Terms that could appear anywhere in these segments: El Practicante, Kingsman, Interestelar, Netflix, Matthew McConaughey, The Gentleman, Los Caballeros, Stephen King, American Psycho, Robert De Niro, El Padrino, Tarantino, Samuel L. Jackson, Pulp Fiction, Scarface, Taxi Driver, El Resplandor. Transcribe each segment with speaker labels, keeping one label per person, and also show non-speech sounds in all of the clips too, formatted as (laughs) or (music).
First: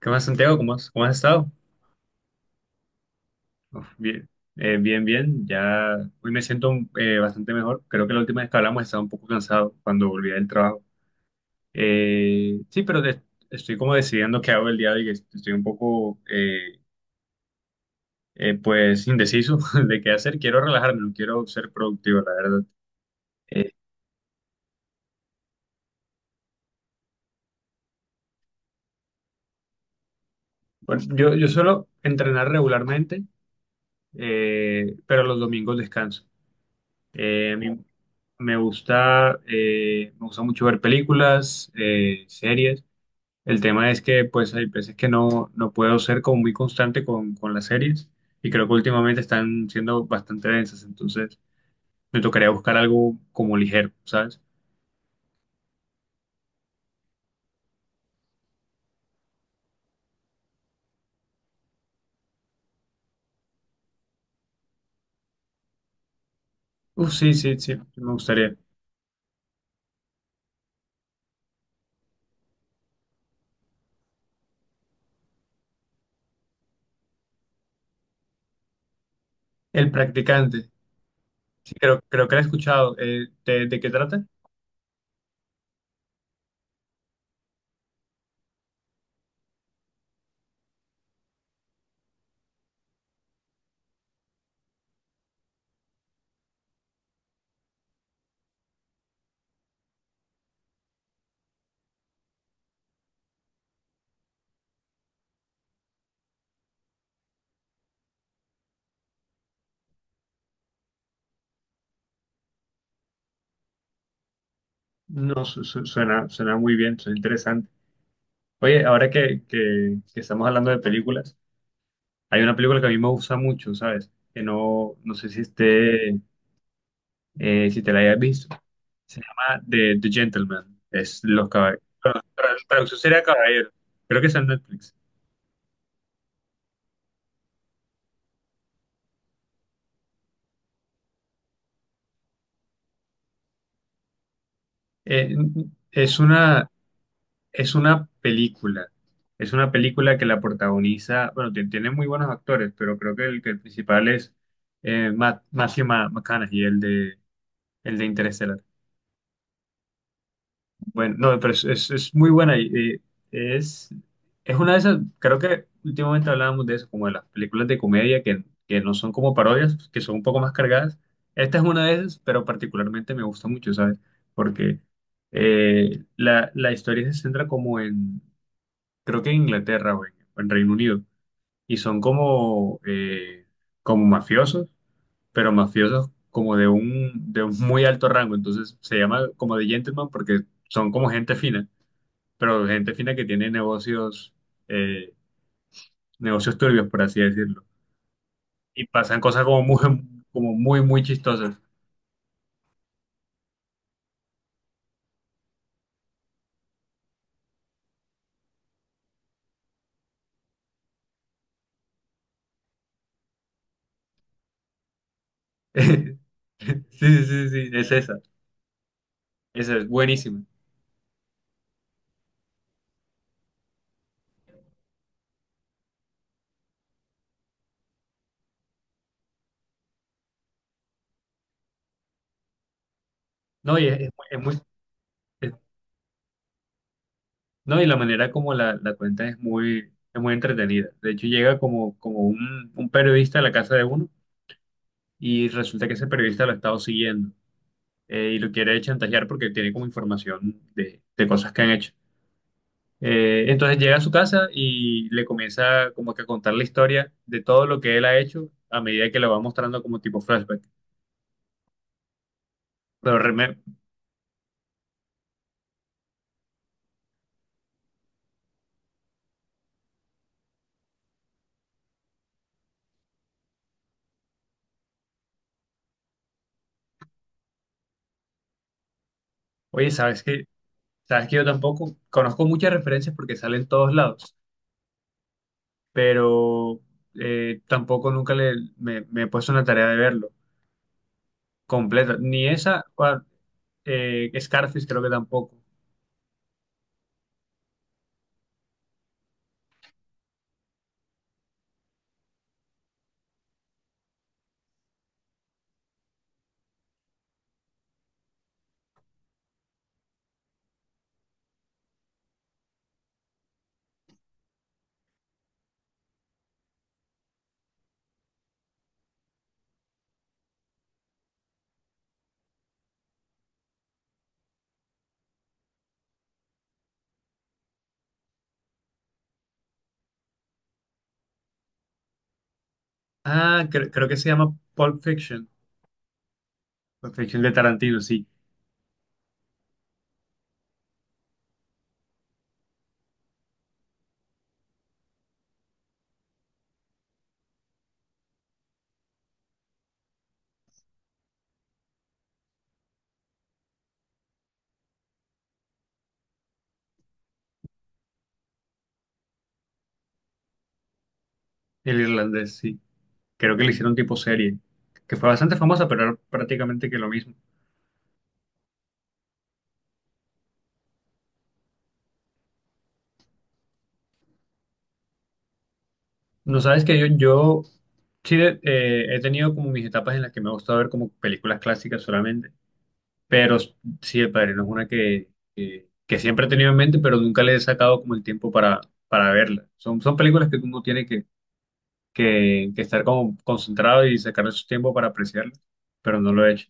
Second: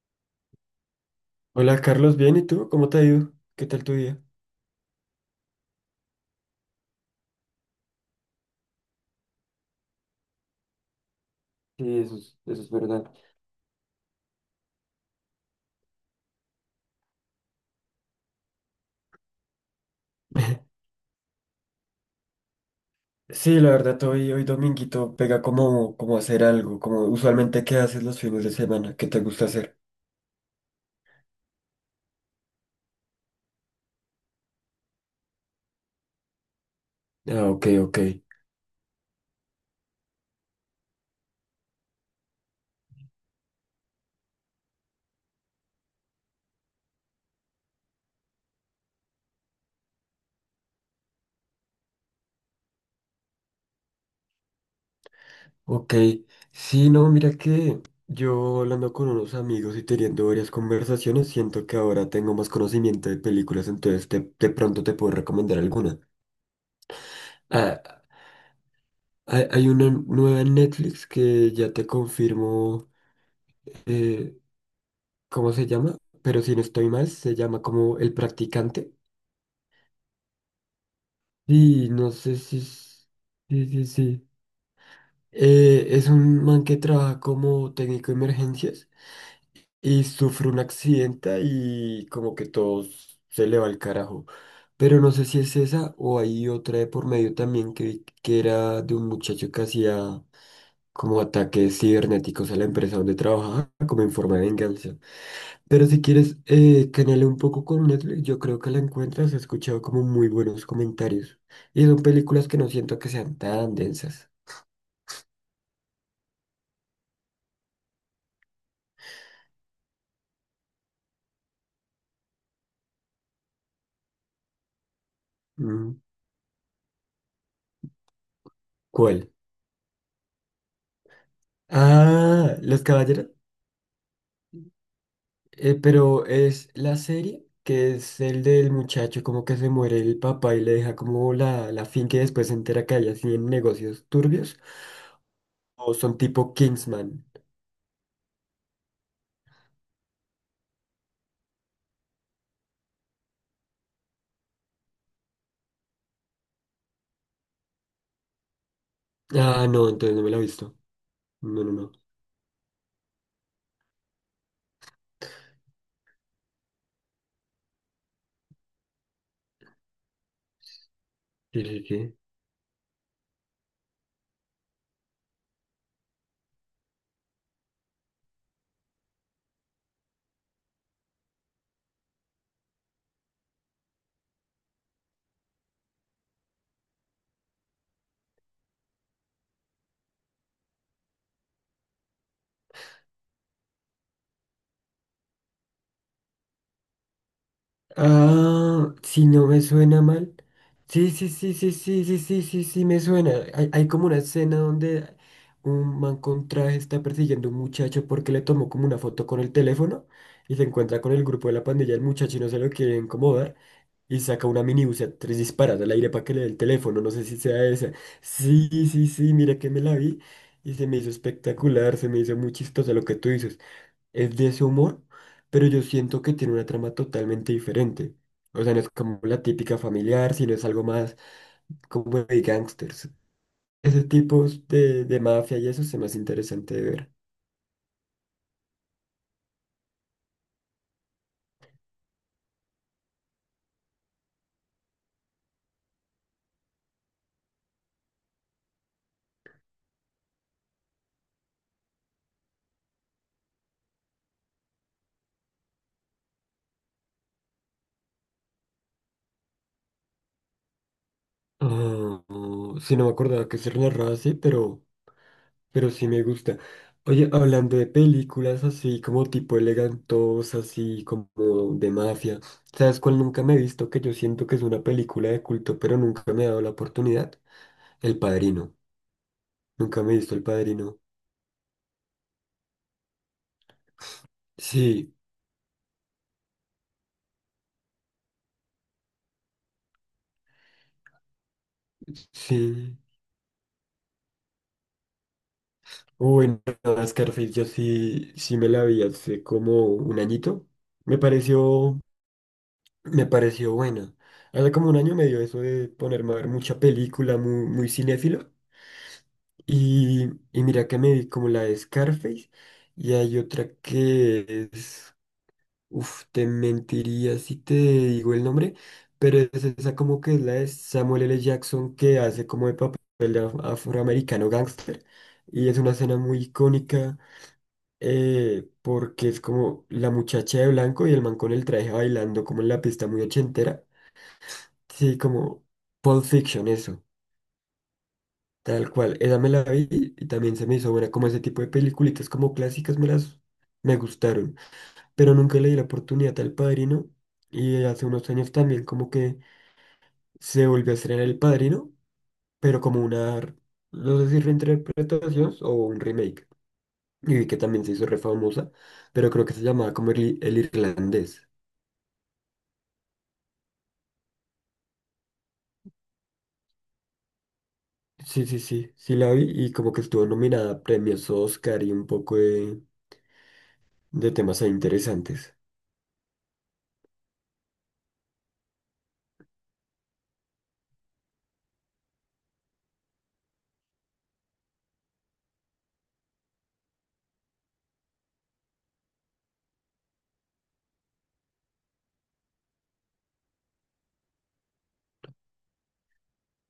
Speaker 1: ¿Qué más, Santiago? ¿Cómo has estado?
Speaker 2: Hola Carlos, bien, ¿y tú? ¿Cómo te ha ido? ¿Qué tal
Speaker 1: Uf,
Speaker 2: tu día?
Speaker 1: bien, bien, bien. Ya hoy me siento bastante mejor. Creo que la última vez que hablamos estaba un poco cansado cuando volví del trabajo.
Speaker 2: Sí, eso es
Speaker 1: Sí, pero
Speaker 2: verdad.
Speaker 1: estoy como decidiendo qué hago el día de hoy. Que Estoy un poco, pues, indeciso (laughs) de qué hacer. Quiero
Speaker 2: (laughs)
Speaker 1: relajarme, no quiero ser productivo, la verdad.
Speaker 2: Sí, la
Speaker 1: Eh,
Speaker 2: verdad, hoy, hoy dominguito pega como, como hacer algo, como usualmente qué haces los fines de semana, qué te gusta hacer.
Speaker 1: bueno, yo suelo entrenar regularmente, pero los domingos descanso.
Speaker 2: Ah,
Speaker 1: A
Speaker 2: ok,
Speaker 1: mí
Speaker 2: ok,
Speaker 1: Me gusta mucho ver películas, series. El tema es que pues hay veces que no puedo ser como muy constante con las series y creo que últimamente están siendo bastante densas, entonces me tocaría buscar algo como ligero, ¿sabes?
Speaker 2: ok. Sí, no, mira que yo hablando con unos amigos y teniendo varias conversaciones, siento que ahora tengo más conocimiento de películas, de pronto te puedo recomendar alguna.
Speaker 1: Uf, sí, sí, sí,
Speaker 2: Ah,
Speaker 1: me gustaría.
Speaker 2: hay una nueva en Netflix que ya te confirmo. eh, ¿Cómo se llama? Pero si no estoy mal, se llama como El Practicante.
Speaker 1: El practicante, sí,
Speaker 2: Y no
Speaker 1: creo que
Speaker 2: sé
Speaker 1: la he
Speaker 2: si... es-
Speaker 1: escuchado.
Speaker 2: Sí,
Speaker 1: ¿ De
Speaker 2: sí,
Speaker 1: qué trata?
Speaker 2: sí. Es un man que trabaja como técnico de emergencias y sufre un accidente y como que se le va al carajo. Pero no sé si es esa o hay otra de por medio también que, vi que era de un muchacho que hacía como ataques cibernéticos a la empresa donde trabajaba como en forma de venganza. Pero si quieres, canale un poco con Netflix, yo creo que la encuentras. He escuchado como muy buenos comentarios. Y son películas que no siento que sean tan densas.
Speaker 1: No, suena, suena muy bien, suena interesante. Oye, ahora que estamos hablando de películas. Hay una película que a mí me gusta mucho, ¿sabes? Que no sé si
Speaker 2: Mm,
Speaker 1: esté, si te la hayas visto. Se
Speaker 2: ¿cuál?
Speaker 1: llama The Gentleman. Es los caballeros.
Speaker 2: Ah, Los
Speaker 1: Traducción sería
Speaker 2: Caballeros.
Speaker 1: caballero. Creo que está en Netflix.
Speaker 2: Pero es la serie que es el del muchacho, como que se muere el papá y le deja como la finca y después se entera que hay así en negocios turbios.
Speaker 1: Eh,
Speaker 2: O son
Speaker 1: es
Speaker 2: tipo
Speaker 1: una,
Speaker 2: Kingsman.
Speaker 1: es una película. Es una película que la protagoniza. Bueno, tiene muy buenos actores, pero creo que el principal es Matthew McConaughey, el de Interestelar.
Speaker 2: Ah, no, entonces no me la he visto.
Speaker 1: Bueno, no, pero
Speaker 2: No, no, no.
Speaker 1: es muy buena y eh, es, es una de esas, creo que últimamente hablábamos de eso, como de las películas de comedia que no son como parodias, que son un poco más cargadas. Esta es
Speaker 2: Sí, sí,
Speaker 1: una de
Speaker 2: sí.
Speaker 1: esas, pero particularmente me gusta mucho, ¿sabes? Porque la historia se centra como en, creo que en Inglaterra o en Reino Unido, y son como, como mafiosos, pero mafiosos como de un muy alto rango, entonces se llama como de gentleman porque son como gente fina pero gente fina que tiene negocios, eh, negocios turbios, por así decirlo. Y
Speaker 2: Ah,
Speaker 1: pasan
Speaker 2: si
Speaker 1: cosas
Speaker 2: no me
Speaker 1: como muy,
Speaker 2: suena mal.
Speaker 1: muy
Speaker 2: Sí, sí, sí,
Speaker 1: chistosas.
Speaker 2: sí, sí, sí, sí, sí, sí, me suena. Hay como una escena donde un man con traje está persiguiendo a un muchacho porque le tomó como una foto con el teléfono y se encuentra con el grupo de la pandilla. El muchacho no se lo quiere incomodar y saca una minibús a tres disparas al aire
Speaker 1: (laughs) Sí,
Speaker 2: para que le dé el teléfono. No
Speaker 1: sí,
Speaker 2: sé si
Speaker 1: sí,
Speaker 2: sea
Speaker 1: sí, es
Speaker 2: esa.
Speaker 1: esa.
Speaker 2: Sí, sí, sí, mira que
Speaker 1: Esa
Speaker 2: me
Speaker 1: es
Speaker 2: la vi
Speaker 1: buenísima.
Speaker 2: y se me hizo espectacular, se me hizo muy chistosa. Lo que tú dices es de ese humor, pero yo siento que tiene una trama totalmente diferente. O sea, no es como la típica familiar, sino es algo más como de gangsters.
Speaker 1: No, y
Speaker 2: Ese
Speaker 1: es
Speaker 2: tipo
Speaker 1: muy-
Speaker 2: de
Speaker 1: es-
Speaker 2: mafia y eso es más interesante de ver.
Speaker 1: no, y la manera como la cuenta es muy entretenida. De hecho, llega como, un periodista a la casa de uno y resulta que ese periodista lo ha estado siguiendo y lo quiere chantajear porque tiene como información de cosas que han hecho. Entonces llega a su casa y le comienza como que a contar la historia de todo lo que él ha hecho a medida que lo va mostrando como tipo flashback.
Speaker 2: Ah, sí, no me
Speaker 1: Pero
Speaker 2: acordaba
Speaker 1: Reme,
Speaker 2: que se narraba así, pero sí me gusta. Oye, hablando de películas así como tipo elegantosas, así como de mafia, ¿sabes cuál nunca me he visto? Que yo siento que es una película de culto, pero nunca me ha dado la oportunidad. El Padrino.
Speaker 1: oye,
Speaker 2: Nunca me he
Speaker 1: ¿sabes
Speaker 2: visto El
Speaker 1: qué?
Speaker 2: Padrino.
Speaker 1: ¿Sabes que yo tampoco conozco muchas referencias porque salen en todos lados,
Speaker 2: Sí,
Speaker 1: pero tampoco nunca le, me he puesto una tarea de verlo completa. Ni esa,
Speaker 2: sí.
Speaker 1: Scarface creo que tampoco.
Speaker 2: Uy, no, Scarface, yo sí, sí me la vi hace como un añito. Me pareció, me pareció buena. Hace como un año me dio eso de ponerme a ver mucha película, muy, muy cinéfilo. Y mira que me vi como la de Scarface. Y hay otra que es, uf, te mentiría si te digo el nombre, pero es esa como que es la de Samuel L. Jackson que hace como el papel de afroamericano gángster. Y es una escena muy icónica, porque es como la muchacha de blanco y el man con el traje bailando como en la pista muy
Speaker 1: Ah,
Speaker 2: ochentera.
Speaker 1: creo que se llama Pulp
Speaker 2: Sí,
Speaker 1: Fiction.
Speaker 2: como Pulp Fiction, eso,
Speaker 1: Pulp Fiction de Tarantino, sí.
Speaker 2: tal cual. Esa me la vi y también se me hizo buena, como ese tipo de peliculitas como clásicas me gustaron. Pero nunca le di la oportunidad al Padrino. Y hace unos años también como que se volvió a estrenar El Padrino, pero como una, no sé si reinterpretación o un remake. Y vi que también se hizo re famosa, pero creo que se llamaba como el irlandés.
Speaker 1: El irlandés, sí. Creo que le hicieron tipo serie, que fue bastante famosa, pero era prácticamente que lo mismo.
Speaker 2: Sí, sí, sí, sí la vi y como que estuvo nominada a premios Oscar y un poco de temas ahí interesantes.
Speaker 1: No sabes que yo sí he tenido como mis etapas en las que me ha gustado ver como películas clásicas solamente, pero sí, El Padrino es una que siempre he tenido en mente, pero nunca le he sacado como el tiempo para verla. Son, son películas que uno tiene que estar como concentrado y sacar su tiempo para apreciarlo, pero no lo he hecho.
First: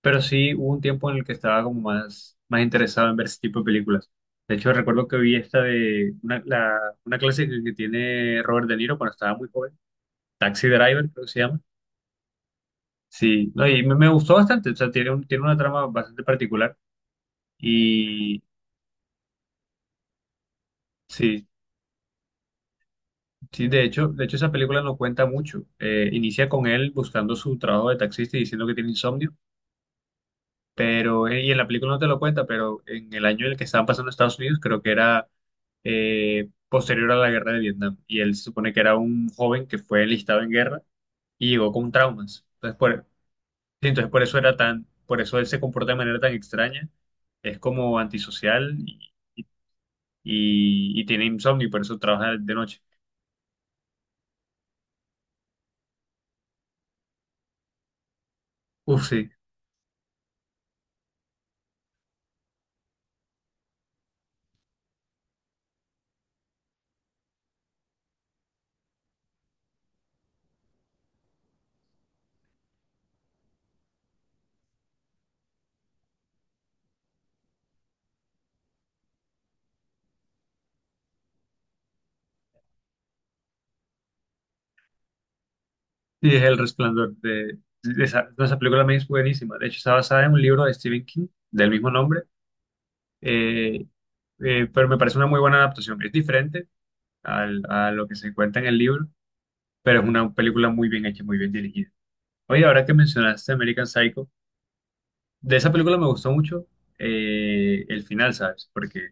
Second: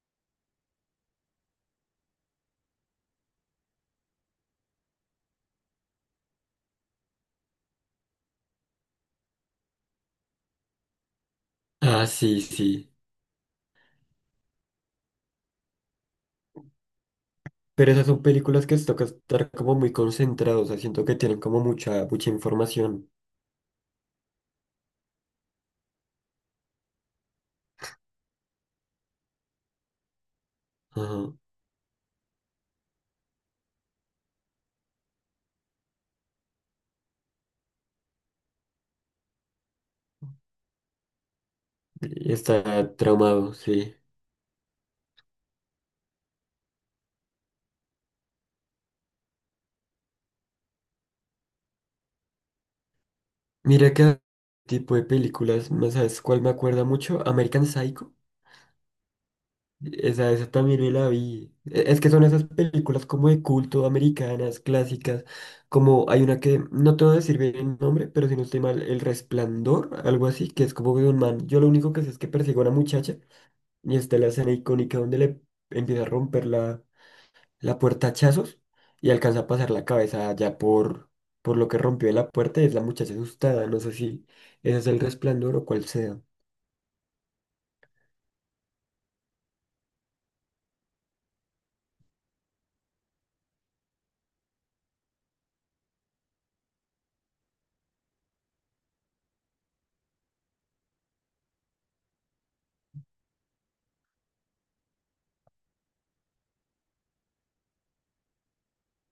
Speaker 1: Pero sí hubo un tiempo en el que estaba como más, más interesado en ver ese tipo de películas. De hecho, recuerdo que vi esta de una, una clase que tiene Robert De Niro cuando estaba muy joven, Taxi Driver, creo que se llama.
Speaker 2: Ah, sí, sí.
Speaker 1: Sí, no, y me gustó bastante, o sea, tiene una trama bastante particular
Speaker 2: Pero esas son
Speaker 1: y
Speaker 2: películas que se toca estar como muy concentrados, o sea, siento que tienen
Speaker 1: sí,
Speaker 2: como mucha, mucha información.
Speaker 1: sí, de hecho esa película no cuenta mucho. Inicia con él buscando su trabajo de taxista y diciendo que tiene insomnio.
Speaker 2: Ajá.
Speaker 1: Pero, y en la película no te lo cuenta, pero en el año en el que estaban pasando Estados Unidos, creo que era posterior a la guerra de Vietnam. Y él se supone que era un joven que fue enlistado en guerra y llegó con traumas. Entonces
Speaker 2: Está
Speaker 1: por,
Speaker 2: traumado,
Speaker 1: sí,
Speaker 2: sí.
Speaker 1: entonces por eso era tan, por eso él se comporta de manera tan extraña. Es como antisocial y tiene insomnio y por eso trabaja de noche.
Speaker 2: Mira que tipo de películas, ¿no sabes cuál me acuerda mucho? American Psycho.
Speaker 1: Uf, sí,
Speaker 2: Esa también me la vi. Es que son esas películas como de culto, americanas, clásicas. Como hay una que, no te voy a decir bien el nombre, pero si no estoy mal, El Resplandor, algo así, que es como de un man. Yo lo único que sé es que persigue a una muchacha y está la escena icónica donde le empieza a romper la puerta a hachazos y alcanza a pasar la cabeza ya por lo que rompió la puerta y es la muchacha asustada. No sé si ese es el resplandor o cuál sea.
Speaker 1: sí, es El Resplandor. De esa, de esa película me es buenísima. De hecho, está basada en un libro de Stephen King del mismo nombre. Eh, pero me parece una muy buena adaptación. Es diferente a lo que se encuentra en el libro, pero es una película muy bien hecha, muy bien dirigida. Oye, ahora que mencionaste American Psycho, de esa película me gustó mucho el final, ¿sabes? Porque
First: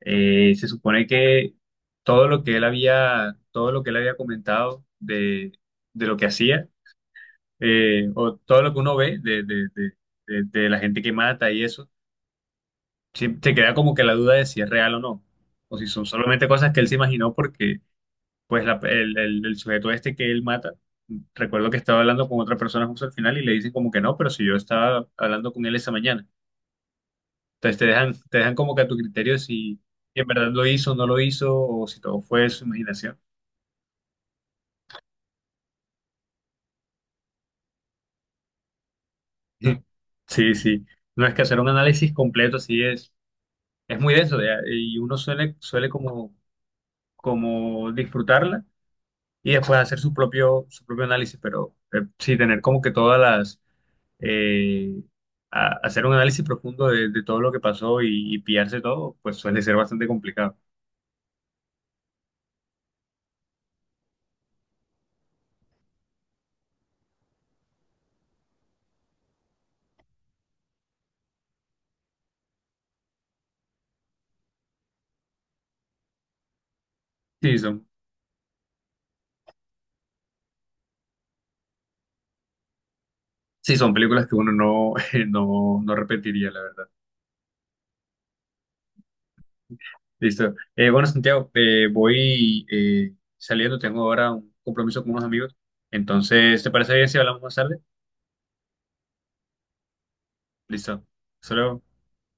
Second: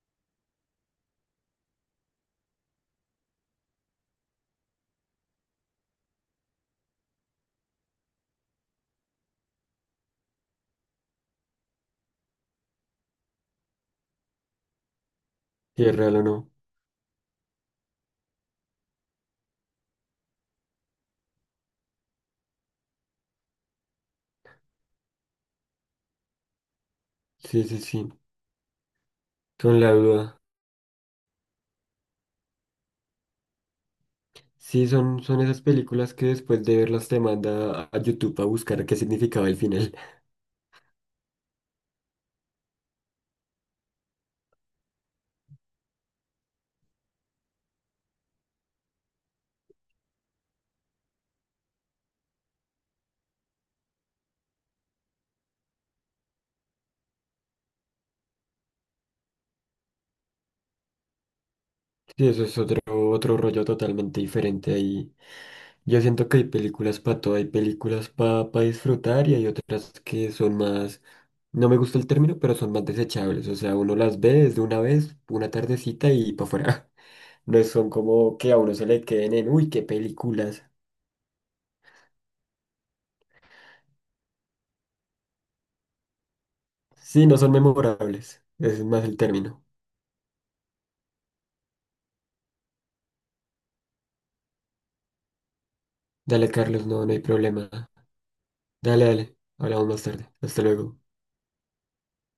Speaker 1: se supone que todo lo que él había comentado de lo que hacía, o todo lo que uno ve de la gente que mata y eso. Sí, te queda como que la duda de si es real o no, o
Speaker 2: Si
Speaker 1: si
Speaker 2: es
Speaker 1: son
Speaker 2: real o
Speaker 1: solamente
Speaker 2: no.
Speaker 1: cosas que él se imaginó porque pues el sujeto este que él mata, recuerdo que estaba hablando con otra persona justo al final y le dicen como que no, pero si yo estaba hablando con él esa mañana.
Speaker 2: Sí,
Speaker 1: Entonces
Speaker 2: sí, sí.
Speaker 1: te dejan como que a tu criterio
Speaker 2: Son
Speaker 1: si
Speaker 2: la
Speaker 1: si en
Speaker 2: duda.
Speaker 1: verdad lo hizo o no lo hizo o si todo fue su imaginación.
Speaker 2: Sí, son, son esas películas que después de verlas te manda a YouTube a buscar qué significaba el
Speaker 1: (laughs)
Speaker 2: final.
Speaker 1: Sí, sí. No es que hacer un análisis completo así es muy denso ya, y uno suele, suele como, como disfrutarla y después hacer su propio análisis, pero sí tener como que todas las, eh, hacer un análisis profundo de todo lo que pasó y pillarse todo, pues suele ser bastante complicado.
Speaker 2: Sí, eso es otro, otro rollo totalmente diferente ahí. Yo siento que hay películas para todo, hay películas para disfrutar y hay otras que son más, no me gusta el término, pero son más desechables. O sea, uno las ve desde una vez, una tardecita y para afuera. (laughs)
Speaker 1: Sí,
Speaker 2: No
Speaker 1: son,
Speaker 2: son como que a uno se le queden en, uy, qué películas.
Speaker 1: sí, son películas que uno no, (laughs) no, no repetiría, la verdad.
Speaker 2: Sí, no son memorables. Ese es más el término.
Speaker 1: Listo. Bueno, Santiago, voy saliendo, tengo ahora un compromiso con unos amigos,
Speaker 2: Dale,
Speaker 1: entonces, ¿te
Speaker 2: Carlos,
Speaker 1: parece
Speaker 2: no,
Speaker 1: bien
Speaker 2: no
Speaker 1: si
Speaker 2: hay
Speaker 1: hablamos más
Speaker 2: problema.
Speaker 1: tarde?
Speaker 2: Dale, dale. Hablamos más tarde. Hasta luego.
Speaker 1: Listo. Hasta luego.